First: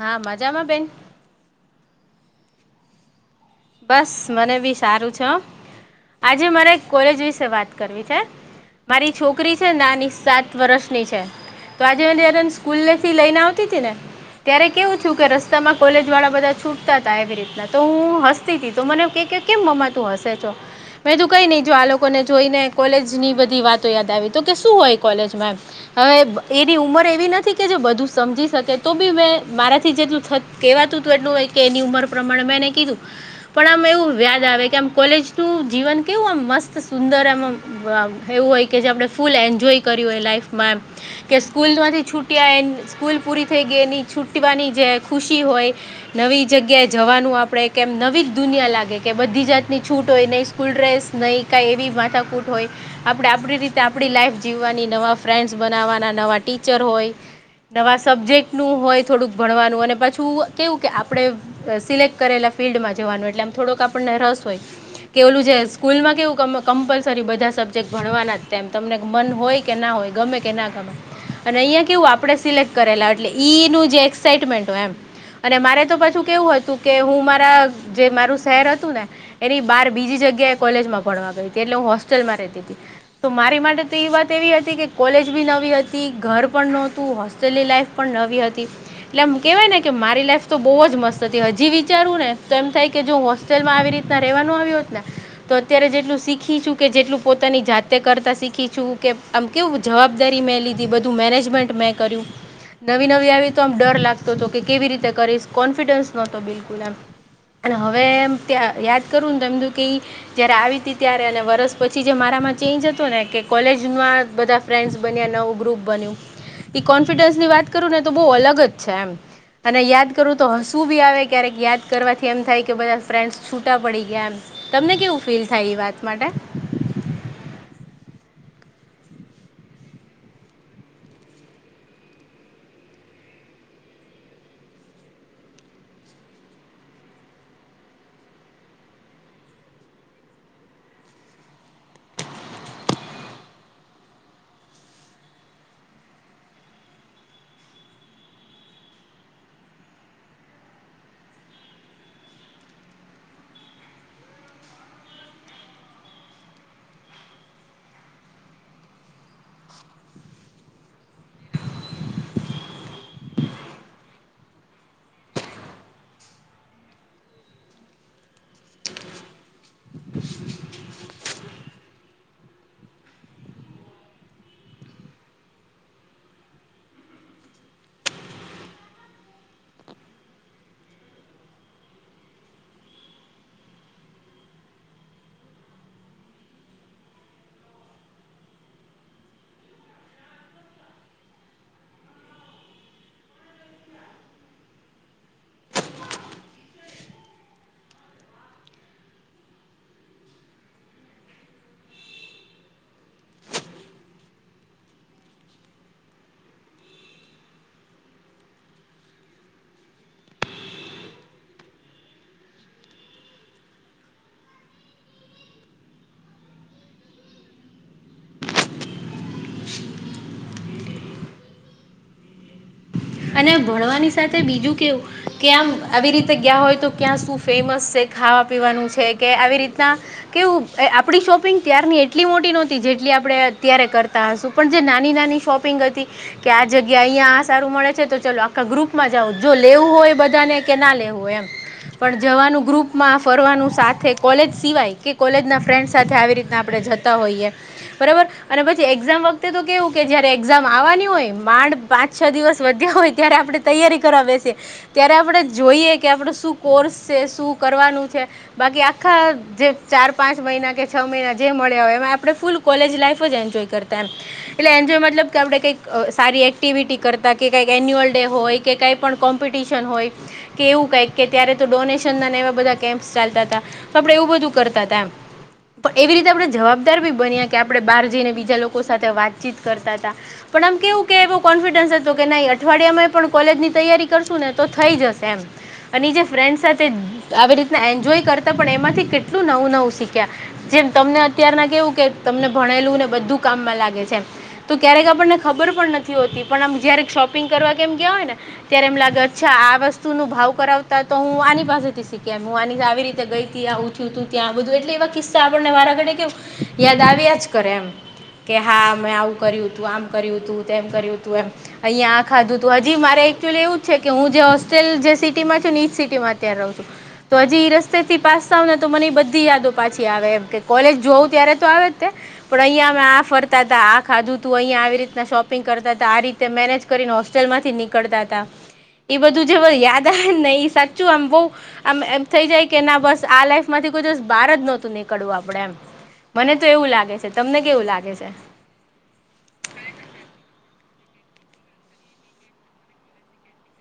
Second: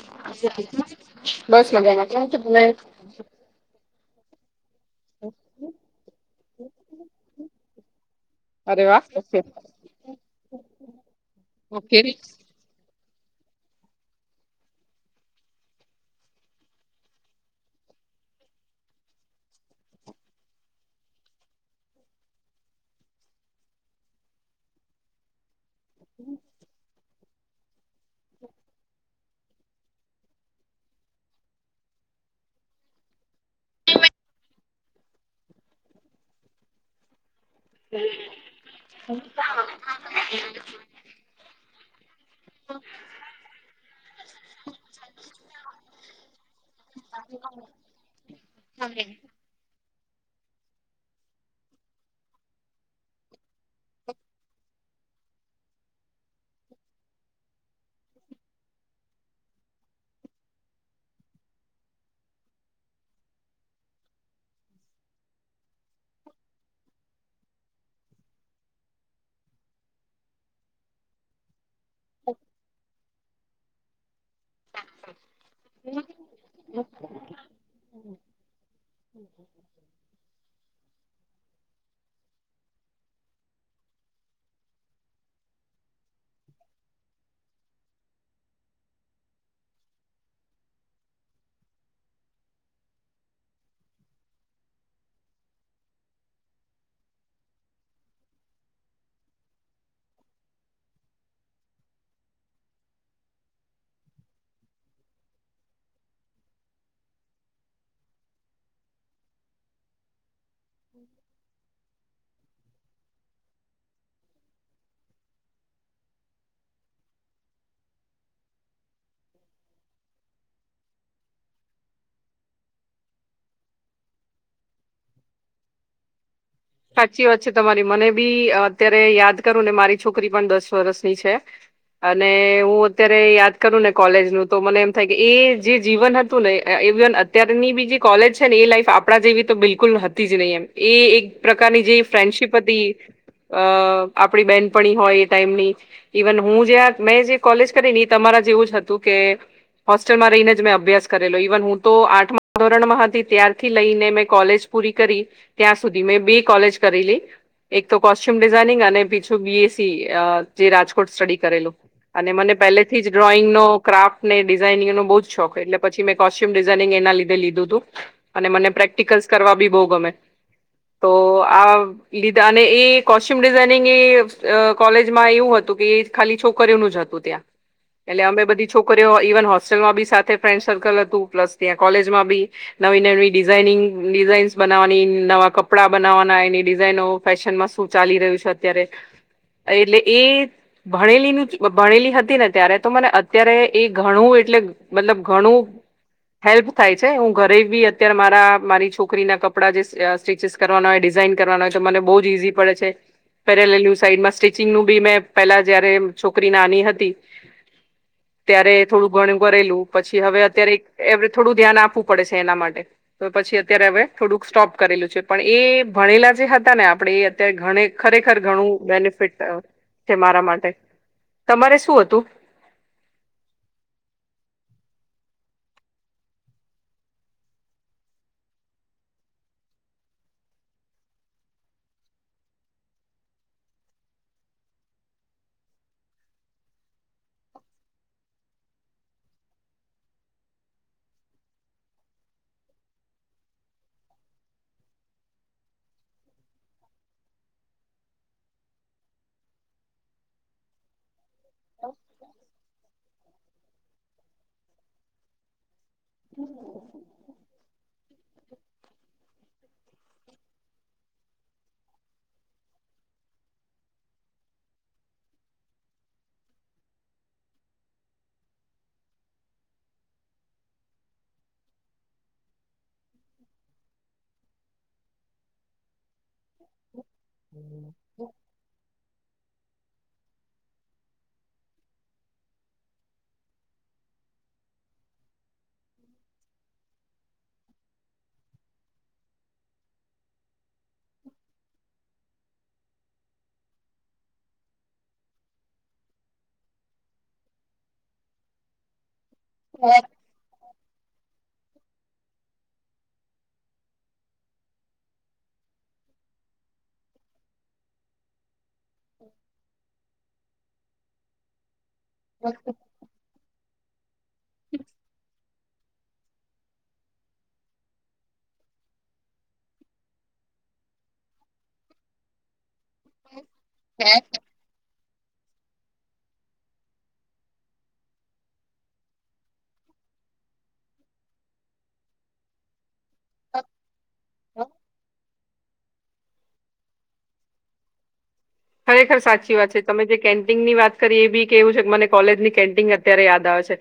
હા મજામાં બેન બસ મજામાં કેમ છો તમે બસ મને બી સારું છે આજે મારે એક કોલેજ વિશે વાત કરવી છે અરે વાહ મારી ઓકે છોકરી છે ને નાની સાત વર્ષની છે તો ઓકે. આજે એની આરંસ સ્કૂલે થી લઈન આવતી તી ને ત્યારે કેવું થ્યું કે રસ્તામાં કોલેજ વાળા બધા છૂટતા હતા એવી રીતના તો હું હસ તીતી તો મને કેમ મમા તું હશે છો મે તું કઈ નહી જો આ લોકોને જોઈને કોલેજ ની બધી વાતો યાદ આવી તો કે શું હોય કોલેજમાં એમ હ એ એની ઉંમર એવી નથી કે જો બધું સમજી શકે તો બી મેં મારાથી જેટલું થત કહેવાતું હતું એટલું કે એની ઉંમર પ્રમાણે મેં કીધું પણ આમ એવું યાદ આવે કે આમ કોલેજ નું જીવન કેવું આમ મસ્ત સુંદર એમ મ હ એવું હોય કે જે આપણે ફૂલ એન્જોય કર્યું હોય લાાઈફમાં એમ કે સ્કૂલમાંથી છૂ ક્યાં એ સ્કૂલ પૂરી થઈ ગઈ એની છુટવાની જે ખુશી હોય નવી જગ્યાએ જવાનું આપડે કેમ નવી જ દુનિયા લાગે કે બધી જાત ની છૂટ હોય નહીં સ્કૂલડ્રેસ નહીં કાંઈ એવી માથાકૂટ હોય આપડે આપડી રીતે આપણી લાઈફ જીવવાની નવા ફ્રેન્ડસ બનાવાના નવા ટીચર હોય નવા સબ્જેક્ટ નું હોય થોડુંક ભણવાનું અને પાછું કેવું કે આપડે સિલેક્ટ કરેલા ફિલ્ડમાં જવાનું એટલે આમ થોડોક આપણને રસ હોય કેલું છે સ્કૂલમાં કેવું કમ કમ્પલસરી બધા સબ્જેક્ટ ભણવાના તેમ તમને મન હોય કે ના હોય ગમે કે ના ગમે અન અહિયાં કેવું આપડણે સિલેક્ટ કરેલા એટલે ઈ નું જે એક્સાઈમેન્ટ હોય એમ અને મારે તો પછું કેવું હતું કે હું મા હ જે મારું શહેર હતું ને એની બાર બીજી જગ્યાએ કોલેજ માં ભણવા ગઈ હતી એટલે હું હોસ્ટેલમાં રેતી તી તો મારી માટે તો એ વાત એવી હતી કે કોલેજ બી નવી હતી ઘર પણ નોતું હો હોસ્તેલ ની લાઈફ પણ નવી હતી એટલે આમ કેહેવાય ને કે મારી લાઈફ તો બહુ જ મસ્ત હતી હજી વિચારું ને તો એમ થાય કે જો હોસ્તેલમાં આવી રીતના રેવાનું આવ્યું હોત ને તો અત્યારે જેટલું શીખીશું કે જેટલું પોતાની જાતે કરતા શીખી છું કેમ આમ કેવું જવાબદારી મેં લીધી બધું મેરેજમેન્ટ મેં કર્યું નવી નવી આવી તો આમ ડર લાગતો તો કે કેવી રીતે કરીશ કોન્ફિડન્સ નહતો બિલકુલ એમ અને હવે એમ તં યાદ કરું ને એમ તો કેઈ જયારે આવી ત ત્યારે અને વરસ પછી જે મારા માં ચેન્જ હતો ને કે કોલેજમાં બધા ફ્રેન્ડ્સ બન્યા નવું ગ્રુપ બન્યું એ કોન્ફિડન્સની વાત કરું ને તો બહુ અલગ જ છે એમ. અને યાદ કરવું તો હસવું બી આવે ક્યારેક યાદ કરવા એમ થાય કે બધા ફ્રેન્ડસ છૂટા પડી ગયા એ તમને કેવું ફીલ થાય એ વાત માટે? સાચી વાત છે તમારી મને બી અત્યારે યાદ કરું ને મારી છોકરી પણ દસ વર્ષની છે. અને હું અત્યારે યાદ કરું ને કોલેજનું તો મને એમ થાય કે એ જે જીવન હતું નઈ અત્યની બી જે કોલેજ છે ને એ લાઈફ આપણા જેવી તો બિલકુલ હતી જ નહી. એમ એ એક પ્રકારની જે ફ્રેન્ડશીપ હતી અ આપણી બેનપણી હોય એ ટાઈમની ઈ વન હું જયાં મેં જે કોલેજ કરી ને તમારા જેવું જ હતું કે હોસ્ટેલમાં રહીને જ મેં અભ્યાસ કરેલો ઇ વન હું તો આઠમા ધોરણમાં હતી ત્યારથી લઈને મેં કોલેજ પૂરી કરી ત્યાં સુધી મેં બે કોલેજ કરી લઈ એક તો કોસ્ટ્યુમ ડિઝાઇનિંગ અને બીજું બી એસી જે રાજકોટ સ્ટડી કરેલું. અને મને પહેલેથી જ ડ્રોઈંગનો ક્રાફ્ટ ને ડિઝાઇનિંગનો બહુ જ શોખ એટલે પછી મે કોસ્ટ્યુમ ડિઝાઇનિંગ એના લીધે લીધું હતું અને મને પ્રેક્ટિકલ્સ કરવા બી બહુ ગમે. તો આ લીધા અને એ કોસ્ટ્યુમ ડિઝાઇનિંગ એ કોલેજમાં એવું હતું, કે એ ખાલી છોકરીઓનું જ હતું. [inaudible] એટલે અમે બધી છોકરીઓ ઇવન હોસ્ટેલમાં બી સાથે ફ્રેન્ડ સર્કલ હતું પ્લસ ત્યાં કોલેજમાં બી નવી-નવી ડિઝાઇનિંગ ડિઝાઇન્સ બનાવાની નવા કપડા બનાવવાના એની ડિઝાઇનો ફેશનમાં શું ચાલી રહ્યું છે. અત્યારે એટલે એ ભણેલી-ભણેલી હતી ને ત્યારે તો મને અત્યારે એ ઘણું એટલે મતલબ ઘણું હેલ્પ થાય છે હું ઘરે બી અત્યારે મારી છોકરીના કપડા જે સ્ટીચસ કરવાના હોય ડિઝાઇન કરવાનો હોય તો મને બહુ જ ઈઝી પડે છે. પેરેલેલુ સાઈડમાં સ્ટિચિંગનું બી મેં પેલા જયારે છોકરી નાની હતી. [inaudible] ત્યારે થોડું ઘણું કરેલું પછી હવે અત્યારે એ થોડું ધ્યાન આપવું પડે છે, એના માટે તો પછી અત્યારે હવે થોડુંક સ્ટોપ કરેલું છે. પણ એ ભણેલા જે હતા ને આપણેે એ અત્યારે ખરેખર ઘણું બેનિફિટ છે મારા માટે તમારે શું હતું? અને ભણવાની સાથે બીજું કેવું કેમ આવી રીતે ગયા હોય તો ક્યાં શું ફેમસ છે ખાવા પીવાનું છે કે આવી રીતના કેવું આપણી શોપિંગ ત્યારની એટલી મોટી નહોતી જેટલી આપણે અત્યારે કરતા હશું પણ જે નાની નાની શોપિંગ હતી, કે આ જગ્યા અહીં આ સારું મળે. તો ચાલ આખા ગ્રુપમાં જાવ જો લેવું હોય બધાને કે ના લેવું હોય એમ. પણ જવાનું ગ્રુપમાં ફરવાનું સાથે કોલેજ સિવાય કે કોલેજના ફ્રેન્ડ સાથે આવી રીતના આપણે જ બરાબર અને પછી એક્ઝામ વખતે તો કેવું કે જયારે એક્ઝામ આવવાની હોય. માંડ પાંચ-છ દિવસ વધ્યા હોય ત્યારે આપણે તૈયારી કરવા બેસી ત્યારે આપણે જોઈએ. કે આપણુ શું કોર્સ છે, શું કરવાનું છે. બાકી આખા જે ચાર પાંચ મહિના કે છ મહિના જે મળ્યા હોય એમાં આપે ફૂલ કોલેજ લાઈફ જ એન્જોય કરતા એમ એટલે એન્જોય મતલબ કે આપણે કંઈક સારી એક્ટિવિટી કરતા. કે કંઈક એન્યુઅલ ડે હોય કે કંઈ પણ કોમ્પિટિશન હોય. કે એવું કઈક કે ત્યારે તો ડોનેશનના એવા બધા કેમ્પસ ચાલતા હતા. તો આપણે એવું બધું કરતા હતા, પણ એવી રીતે આપણે જવાબદાર બી બન્યા કે આપણે બહાર જઈને બીજા લોકો સાથે વાત કરતા હતા પણ આમ કેવું કે એવ કોન્ફિડન્સ તો કે ન અઠવાડિયામાં પણ કોલેજની તૈયારી કરશું ને તો થઈ જશે એમ. અને જે ફ્રેન્ડ આવી રીતના એન્જોય કરતા પણ એમાંથી કેટલું નવું-નવું શીખ્યા. જેમ તમને અત્યારના કેવું કે તમને ભણેલુંને બધું કામમાં લાગે છે. તો ક્યારેક આપણને ખબર પણ નથી હોતી પણ આમ જયારે શોપિંગ કરવા કે એમ ગયા હોય ને ત્યારે એમ લાગે અચ્છા આ વસ્તુનો ભાવ કરાવતા તા તો હું આની પાસેથી શીખયા હું આની આવી રીતે ગઈ તી આવું થયું તું ત્યાં બધું એટલે એવા કિસ્સા તો આપણને વાળા ગળી કેમ યાદ આવ્યા જ કરે એમ. કે હા મેં આવું કર્યું હતું આમ કર્યું હતું તેમ કર્યું હતું એમ અહીંયા આ ખાધું તું આ જી મારે એકચુઅલી એવું જ છે કે હું જે હોસ્ટેલ જે સિટીમાં છું ઈજ સિટીમાં ત્યાં રહું છું તો હજી એ રસ્તે થી પાસ થાવ ને તો મને બધી યાદો પાછી આવે એમ કે કોલેજ જોઉં ત્યારે તો આવે જને પણ અહીંયા હવે આ ફરતા હતા આ હે? ખાધું તું અહીયાયા આવી રીતના શોપિંગ કરતા હતા આ રી તે મેનેજ કરીને હોસ્ટેલમાંથી નીકળતા હતા. એ બધું જે યાદ આવે નહિ સાચું આમ બહું આમ એમ થઈ જાય કે ના બસ આ લાઈફ માંથી કોઈ દિવસ બાર જ નહોતું નીકળવું આપડે એમ. મને તો એવું લાગે છે તમને કેવું લાગે છે? ખરેખર સાચી વાત છે તમે જે કેન્ટિન ની વાત કરી એ બી કે એવું છે કે મને કોલેજની કેન્ટિન અત્યારે યાદ આવે છે.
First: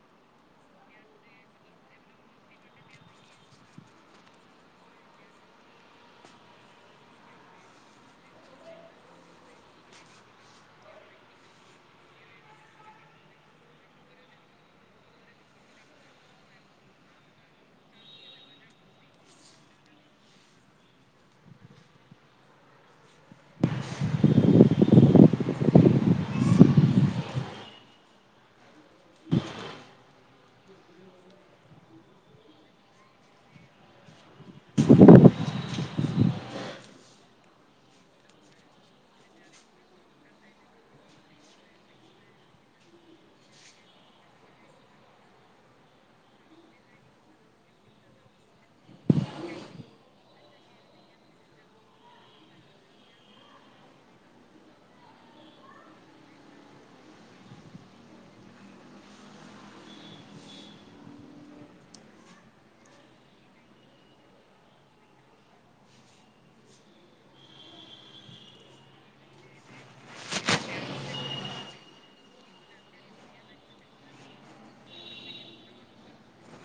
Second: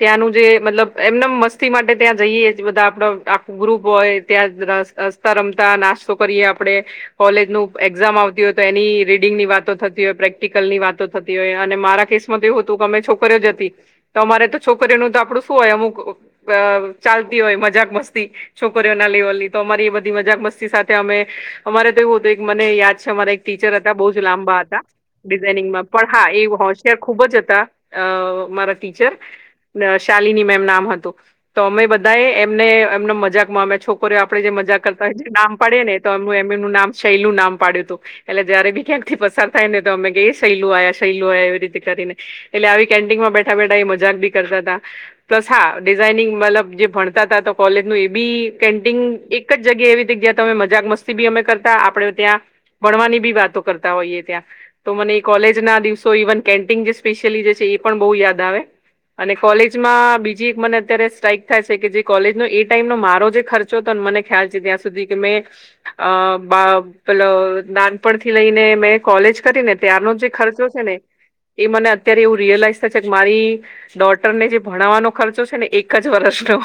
ત્યાંનું જે મતલબ એમનેમ મસ્તી માટે ત્યાં જઈએ બધા આપડ આખો ગ્રુપ હોય ત્યાજ રસ રસ્તા રમતા નાસ્તો કરીએ આપડે કોલેજ નું એક્ઝામ આવતી હોય તો એની રીડ ડિંગ ની વાતો થતી હોય પ્રેક્ટિકલ ની વાતો થતી હોય અને મારા કેસ માં તો એવું હતું કે અમે છોકરીઓ જ હતી. તો અમારે તો છોકરીઓનું તો આપડું શું હોય અમુક અ ચાલતી હોય મજાક મસ્તી છોકરીઓના લેવલની તો અમારી એ બધી મજાક મસ્તી સાથે અમે અમારે તો એવું હતું એક મને યાદ છે અમારા એક ટીચર હતા બહુ જ લાંબા હતા ડિઝાઇનિંગમાં પણ હા એ હોશિયાર ખુબ જ હતા અ મારા ટીચર શાલીની મેમ નામ હતું તો અમે બધાએ એમને એમનો મજાક મા છોકરી આપણેે જે મજાક કરતા હોય જે નામ પાડીએ ને તો એમનું એમ એમનું નામ શૈલું નામ પાડ્યું હતું એટલે જયારે બી ક્યાંક થી પસાર થાય ને તો અમે શૈલો આયા શૈલો એવી રીતે કરીને એટલે આવી કેન્ટીનમાં બેઠા બેઠા એ મજાક ભી કરતા હતા પ્લસ હા ડિઝાઇનિંગ મતલબ જે ભણતા હતા તો કોલેજનું એ બી કેન્ટિન એક એક જગ્યા એવી હતી જ્યાં તમે મજાક મસ્તી બી અમે કરતા આપડણે ત્યાં ભણવાની બી વાતો કરતા હોઈએ ત્યાં તો મને એ કોલેજ ના દિવસો ઇવન કેન્ટીન જે સ્પેશિયલી જે છે એ પણ બહુ યાદ આવે અને કોલેજમાં બીજી એક મને અત્યારે સ્ટ્રાઈક થાય છે કે જે કોલેજનો એ ટાઈમનો મારો જે ખર્ચ જો તને મને ખ્યાલ છે ત્યાં સુધી કે મે અ મ બ પેલો ઉપરથી લઈને મેં કોલેજ કરીને ત્યારનો જે ખર્ચો છે ને એ મને અત્યારે એવું રિયલાઈઝ થશે મારી ડોટરને જે ભણાવવાનો ખર્ચો છે ને એક જ વર્ષનો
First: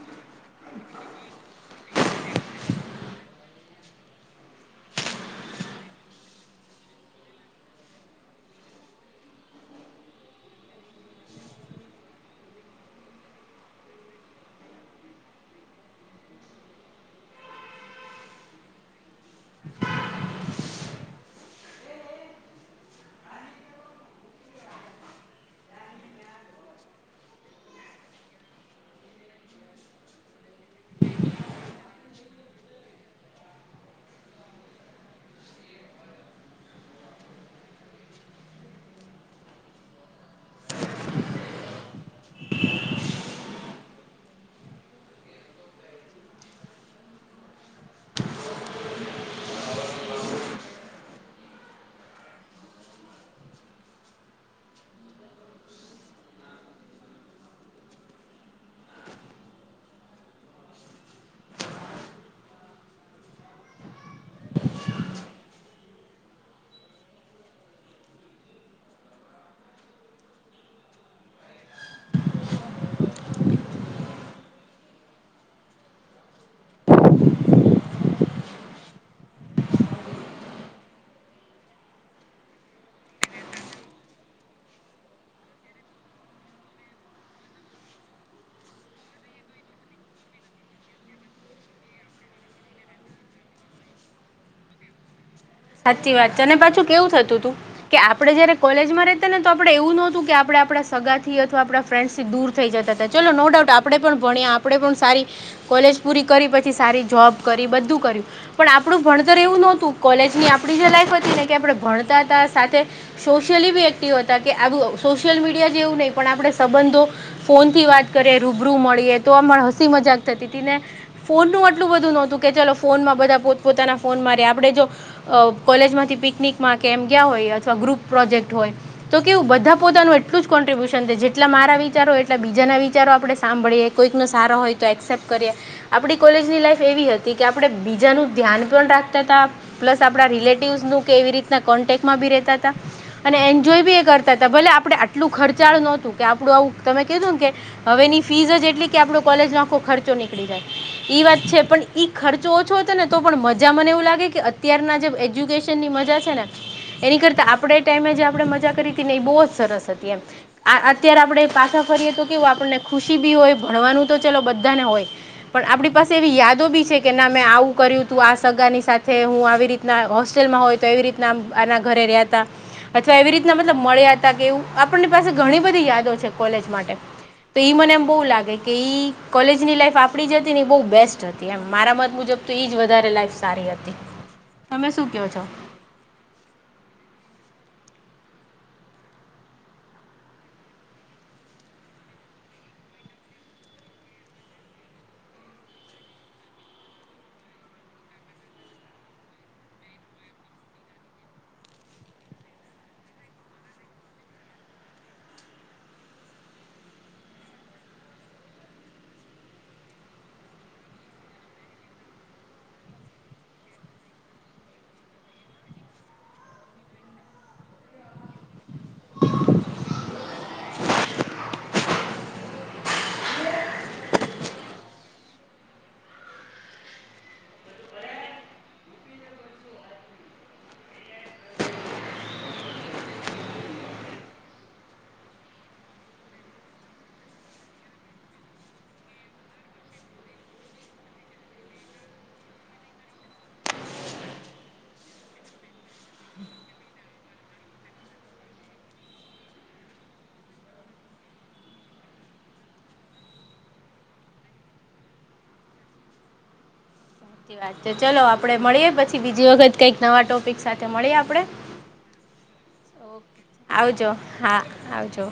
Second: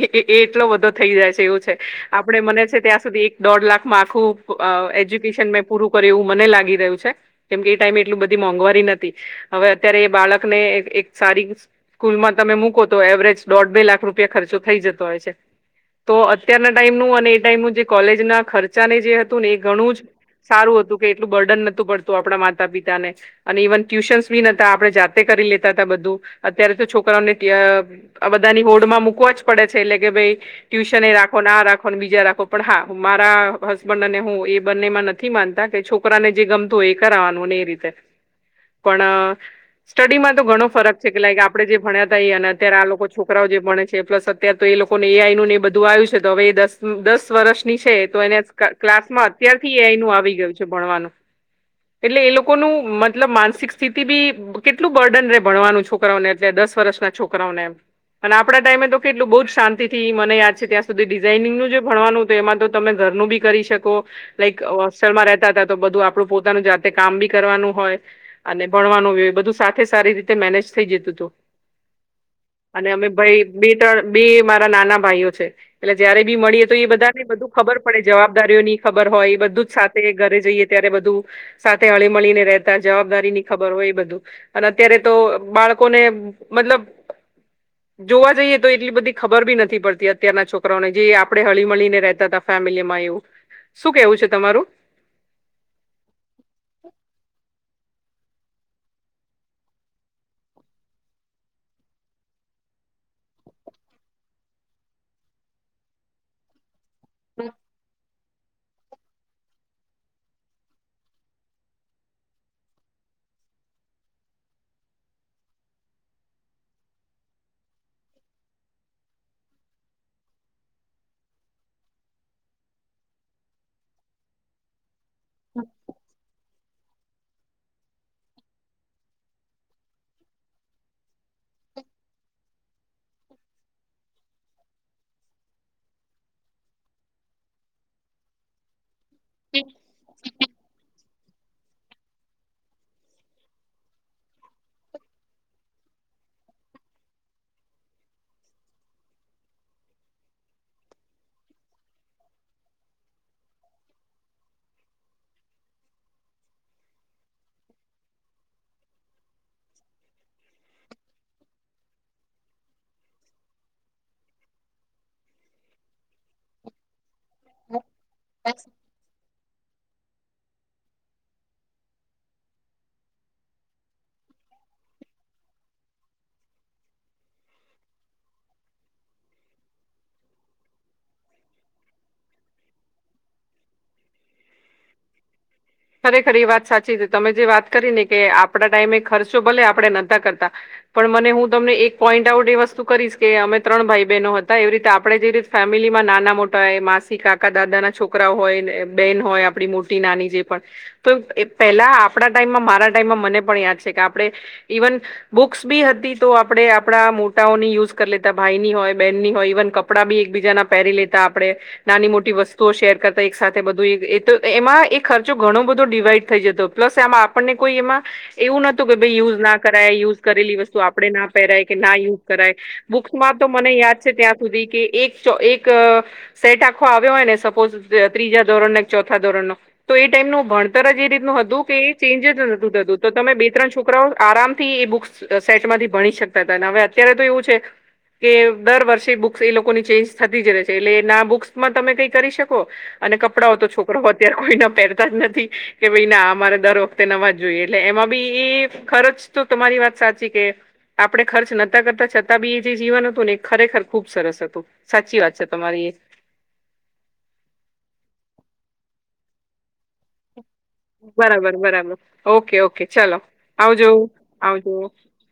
એ એટલો બધો થઈ જાય છે એવું છે. આપડે મને છે ત્યાં સુધી એક દોઢ લાખમાં આખું અ એજ્યુકેશન મે પૂરું કર્યું એવું મને લાગી રહ્યું છે કેમકે એ ટાઈમે એટલું બધી મોંઘવારી નતી હવે અત્યારે એ બાળકને એક સારી સ્કૂલમાં તમે મૂકો છો તો એવરેજ દોઢ બે લાખ રૂપિયા ખર્ચો થઈ જતો હોય છે. તો અત્યારના ટાઈમનું અને એ ટાઈમનું જે કોલેજના ખર્ચાને જે હતું ને એ ઘણું જ સારું હતું કે એટલું બર્ડન નોતું પડતું આપણા માતા પિતા ને અને ઇવન ટ્યુશન્સ બી નતા આપણે જાતે કરી લેતા હતા બધું અત્યારે તો છોકરાઓને ત્યાં આ બધાની હોડમાં મુકવા જ પડે છે એટલે કે ભાઈ ટ્યુશન એ રાખો આ રાખો ને બીજા રાખો પણ હા મારા હસબન્ડ અને હું એ બંને માં નથી નથી માનતા કે છોકરાને જે ગમતું હોય એ કરવાનુંને એ રીતે પણ સ્ટડીમાં તો ઘણો ફરક છે કે લાઈક આપડે જે ભણ્યા હતા અને અત્યારે આ લોકો છોકરાઓ જે ભણે છે પ્લસ ત્યાં તો એ લોકોને એ આઈનું ને એ બધું આવ્યું છે તો હવે એ દસ દસ વર્ષ ની છે તો એને ક્લાસ માં અત્યારથી એ આઈનું આવી ગયું છે ભણવાનું એટલે એ લોકોનું મતલબ માનસિક સ્થિતિ બી કેટલું બર્ડન રે ભણવાનું છો છોકરાઓને એટલે દસ વર્ષના છોકરાઓને એમ અને આપણા ટાઈમે તો કેટલું બહુ જ શાંતિથી મને યાદ છે ત્યાં સુધી ડિઝાઇનિંગનું જે ભણવાનું હતું એમાં તો તમે ઘરનું બી કરી શકો કંઇક હોસ્ટલમાં રેતા હતા તો બધું આપડું પોતાનું જાતે કામ બી કરવાનું હોય અને ભણવાનું બધું સાથે સારી રીતે મેનેજ થઈ જતું હતું અને અમે ભાઈ બી ત્રણ બી મારા નાના ભાઈઓ છે. એટલે જયારે બી મળીએ તો એ બધા ને બધું ખબર પડે જવાબદારીઓ ની ખબર હોય એ બધું સાથે ઘરે જઈએ ત્યારે બધું સાથે હળી મળીને રહેતા જવાબદારી ની ખબર હોય એ બધું અને અત્યારે તો બાળકોને મતલબ [inaudible] જોવા જઈએ તો એટલી બધી ખબર બી નથી પડતી અત્યારના છોકરાઓને જે આપડણે હળી મળીને રહેતા હતા ફેમિલીમાં એવું શું કેવું છે તમારું સાચી વાત છે અને પાછું કેવું થતું તું કે આપડે જયારે કોલેજમાં રેતા ને તો આપડે એવું નતું કે આપણે આપડા સગાથી અથવા આપ ફ્રેન્ડ્સથી દૂર થઈ જતા હતા ચલો નો ડાઉટ આપણે પણ ભણ્યા આપણે પણ સારી કોલેજ પૂરી કરી પછી સારી જોબ કરી બધું કર્યું પણ આપણું ભણતર એવું નહોતું કોલેજ ને આપણી જે લાઈફ હતી ને કે આપણે ભણતા હતા સાથે. સોશિયલી બી એક્ટિવ હતા કે આવુ સોશિયલ મીડિયા જેવું નય કે આપણે સંબંધો ફોન થી વાત કરયે, રૂબરૂ મળીએ તો આમાં હસી મજાક થતી હતી ને ફોનનું આટલું બધું નોતું કે ચલો ફોનમાં બધા પોત પોતાના ફોન મા રેય આપણે જો. અ કોલેજમાંથી પિકનિકમાં કે એમ ગીયા હોય અથવા ગ્રુપ પ્રોજેક્ટ હોય. તો કેવું બધા પોતાનું એટલું જ કોન્ટ્રિબ્યુશન જેટલા મારા વિચારો એટલા બીજાના વિચારો આપણે સાંભળીએ. કોઈકનો સારો હોય તો એક્સેપ્ટ કરીએ. આપડી કોલેજની લાઈફ એવી હતી કે આપડે બીજાનું ધ્યાન પણ રાખતા તા. પ્લસ આપણા રિલેટિવસ નું કે એવી રીતના કોન્ટેકમાં ભી રેતા તા. અને એન્જોય બી એ કરતા હતા ભલે આપણે આટલું ખર્ચાળું નોતું કે આપણું આવું તમે કીધું ને કે હવેની ફીસ જ એટલી કે આપડો કોલેજનો આખો ખર્ચો નીકળી જાય. ઈ વાત છે પણ ઈ ખર્ચો ઓછો હતો ને તો પણ મજા મને એવું લાગે કે અત્યારના જે એજ્યુકેશનની મજા છે ને એની કરતા આપણે ટાઈમે જે આપણેે મજા કરી હતી ને એ બો જ સરસ હતી એમ. આ અત્યારે આપણે પાછા ફરીએ તો કેવું આપણને ખુશી બી હોય ભણવાનું તો ચલો બધાને હોય. પણ આપણી પાસે એવી યાદો બી છે કે ના મેં આવું કર્યું તું આ સગાની સાથે હું આ આવી રીતના હોસ્ટેલમાં હોય તો એવી રીતના આના ઘરે રેયા તા. અથવા એવી રીતના મતલબ મળ્યા હતા કે એવું આપણની પાસે ઘણી બધી યાદો છે કોલેજ માટે. તો ઈ મને એમ બો લાગે કે ઈ કોલેજની લાઈફ આપડી જે હતી ને એ બો બેસ્ટ હતી એમ મારા મત મુજબ. તો ઈ જ વધારે લાઈફ સારી હતી. તમે શું કેહવો છો? ખરેખર એ વાત સાચી છે તમે જે વાત કરી ને કે આપડા ટાઈમે ખર્ચો ભલે આપણે નતા કરતા. પણ મને હું તમને એક પોઈન્ટ આઉટ એ વસ્તુ કરીશ કે અમે ત્રણ ભાઈ બહેનો હતા એવી રીતે આપણે જે રીત ફેમિલીમાં નાના, મોટા એ માસી, કાકા, દાદા ના છોકરા હોય બેન હોય આપણી મોટી નાની જે. પણ તો પહેલા આપણા ટાઈમમાં મારા ટાઈમમાં મને પણ યાદ છે કે આપણે ઈવન બુક્સ બી હતી તો આપડે આપણા મોટાઓની યુઝ કરી લેતા ભાઈની હોય, બેનની હોય ઈવન કપ કપડા બી એકબીજાના પહેરી લેતા આપણે. નાની મોટી વસ્તુઓ શેર કરતા એક સાથે બધું અ એતો એમાં એક ખર્ચો ઘણો બધો ડિવાઈડ થઈ જતો પ્લસ આ માં આપણને કોઈ એમાં એવું નોતું કે ભાઈ યુઝ ના કરાય યુઝ કરેલી વસ્તુ આપણે ના પહેરાય કે ના યુઝ કરાય. બુક્સમાં તો મને યાદ છે ત્યાં સુધી કે એક એક. સેટ આખો આવ્યો હોય ને સપોઝ ત્રીજા ધોરણ કે ચોથા ધોરણ નો. તો એ ટાઈમનું ભણતર જ એ રીતનું હતું કે એ ચેન્જ જ નથી થતું તો તમે બે ત્રણ છોકરાઓ આરામથી એ બુક્સ સેટમાંથી ભણી શકતા હતા અને હવે અત્યારે તો એવું છે. કે દર વર્ષે બુક્સ એ લોકોની ચેન્જ થતી જ રહે છે એટલે ના બુક્સમાં તમે કઈ કરી શકો અને કપડાઓ તો છોકરા ઓ અત્યારે કોઈ ના પહેરતા જ નથી કે ભાઈ ના અમારે દર વખતે નવા જ જોઈએ એટલે એમાં બી એ ખરચ તો તમારી વાત સાચી કે આપણે ખર્ચ નતા કરતા છતાં બી એ જે જીવન હતું ને એ ખરેખર ખુબ સરસ હતું. સાચી વાત છે તમારી એ. સાચી વાત તો ચલો આપડે મળીએ પછી બીજી વખત કઈક. બરાબર બરાબર ઓકે ઓકે ચલો ઓકે. આવજો હા આવજો. આવજો.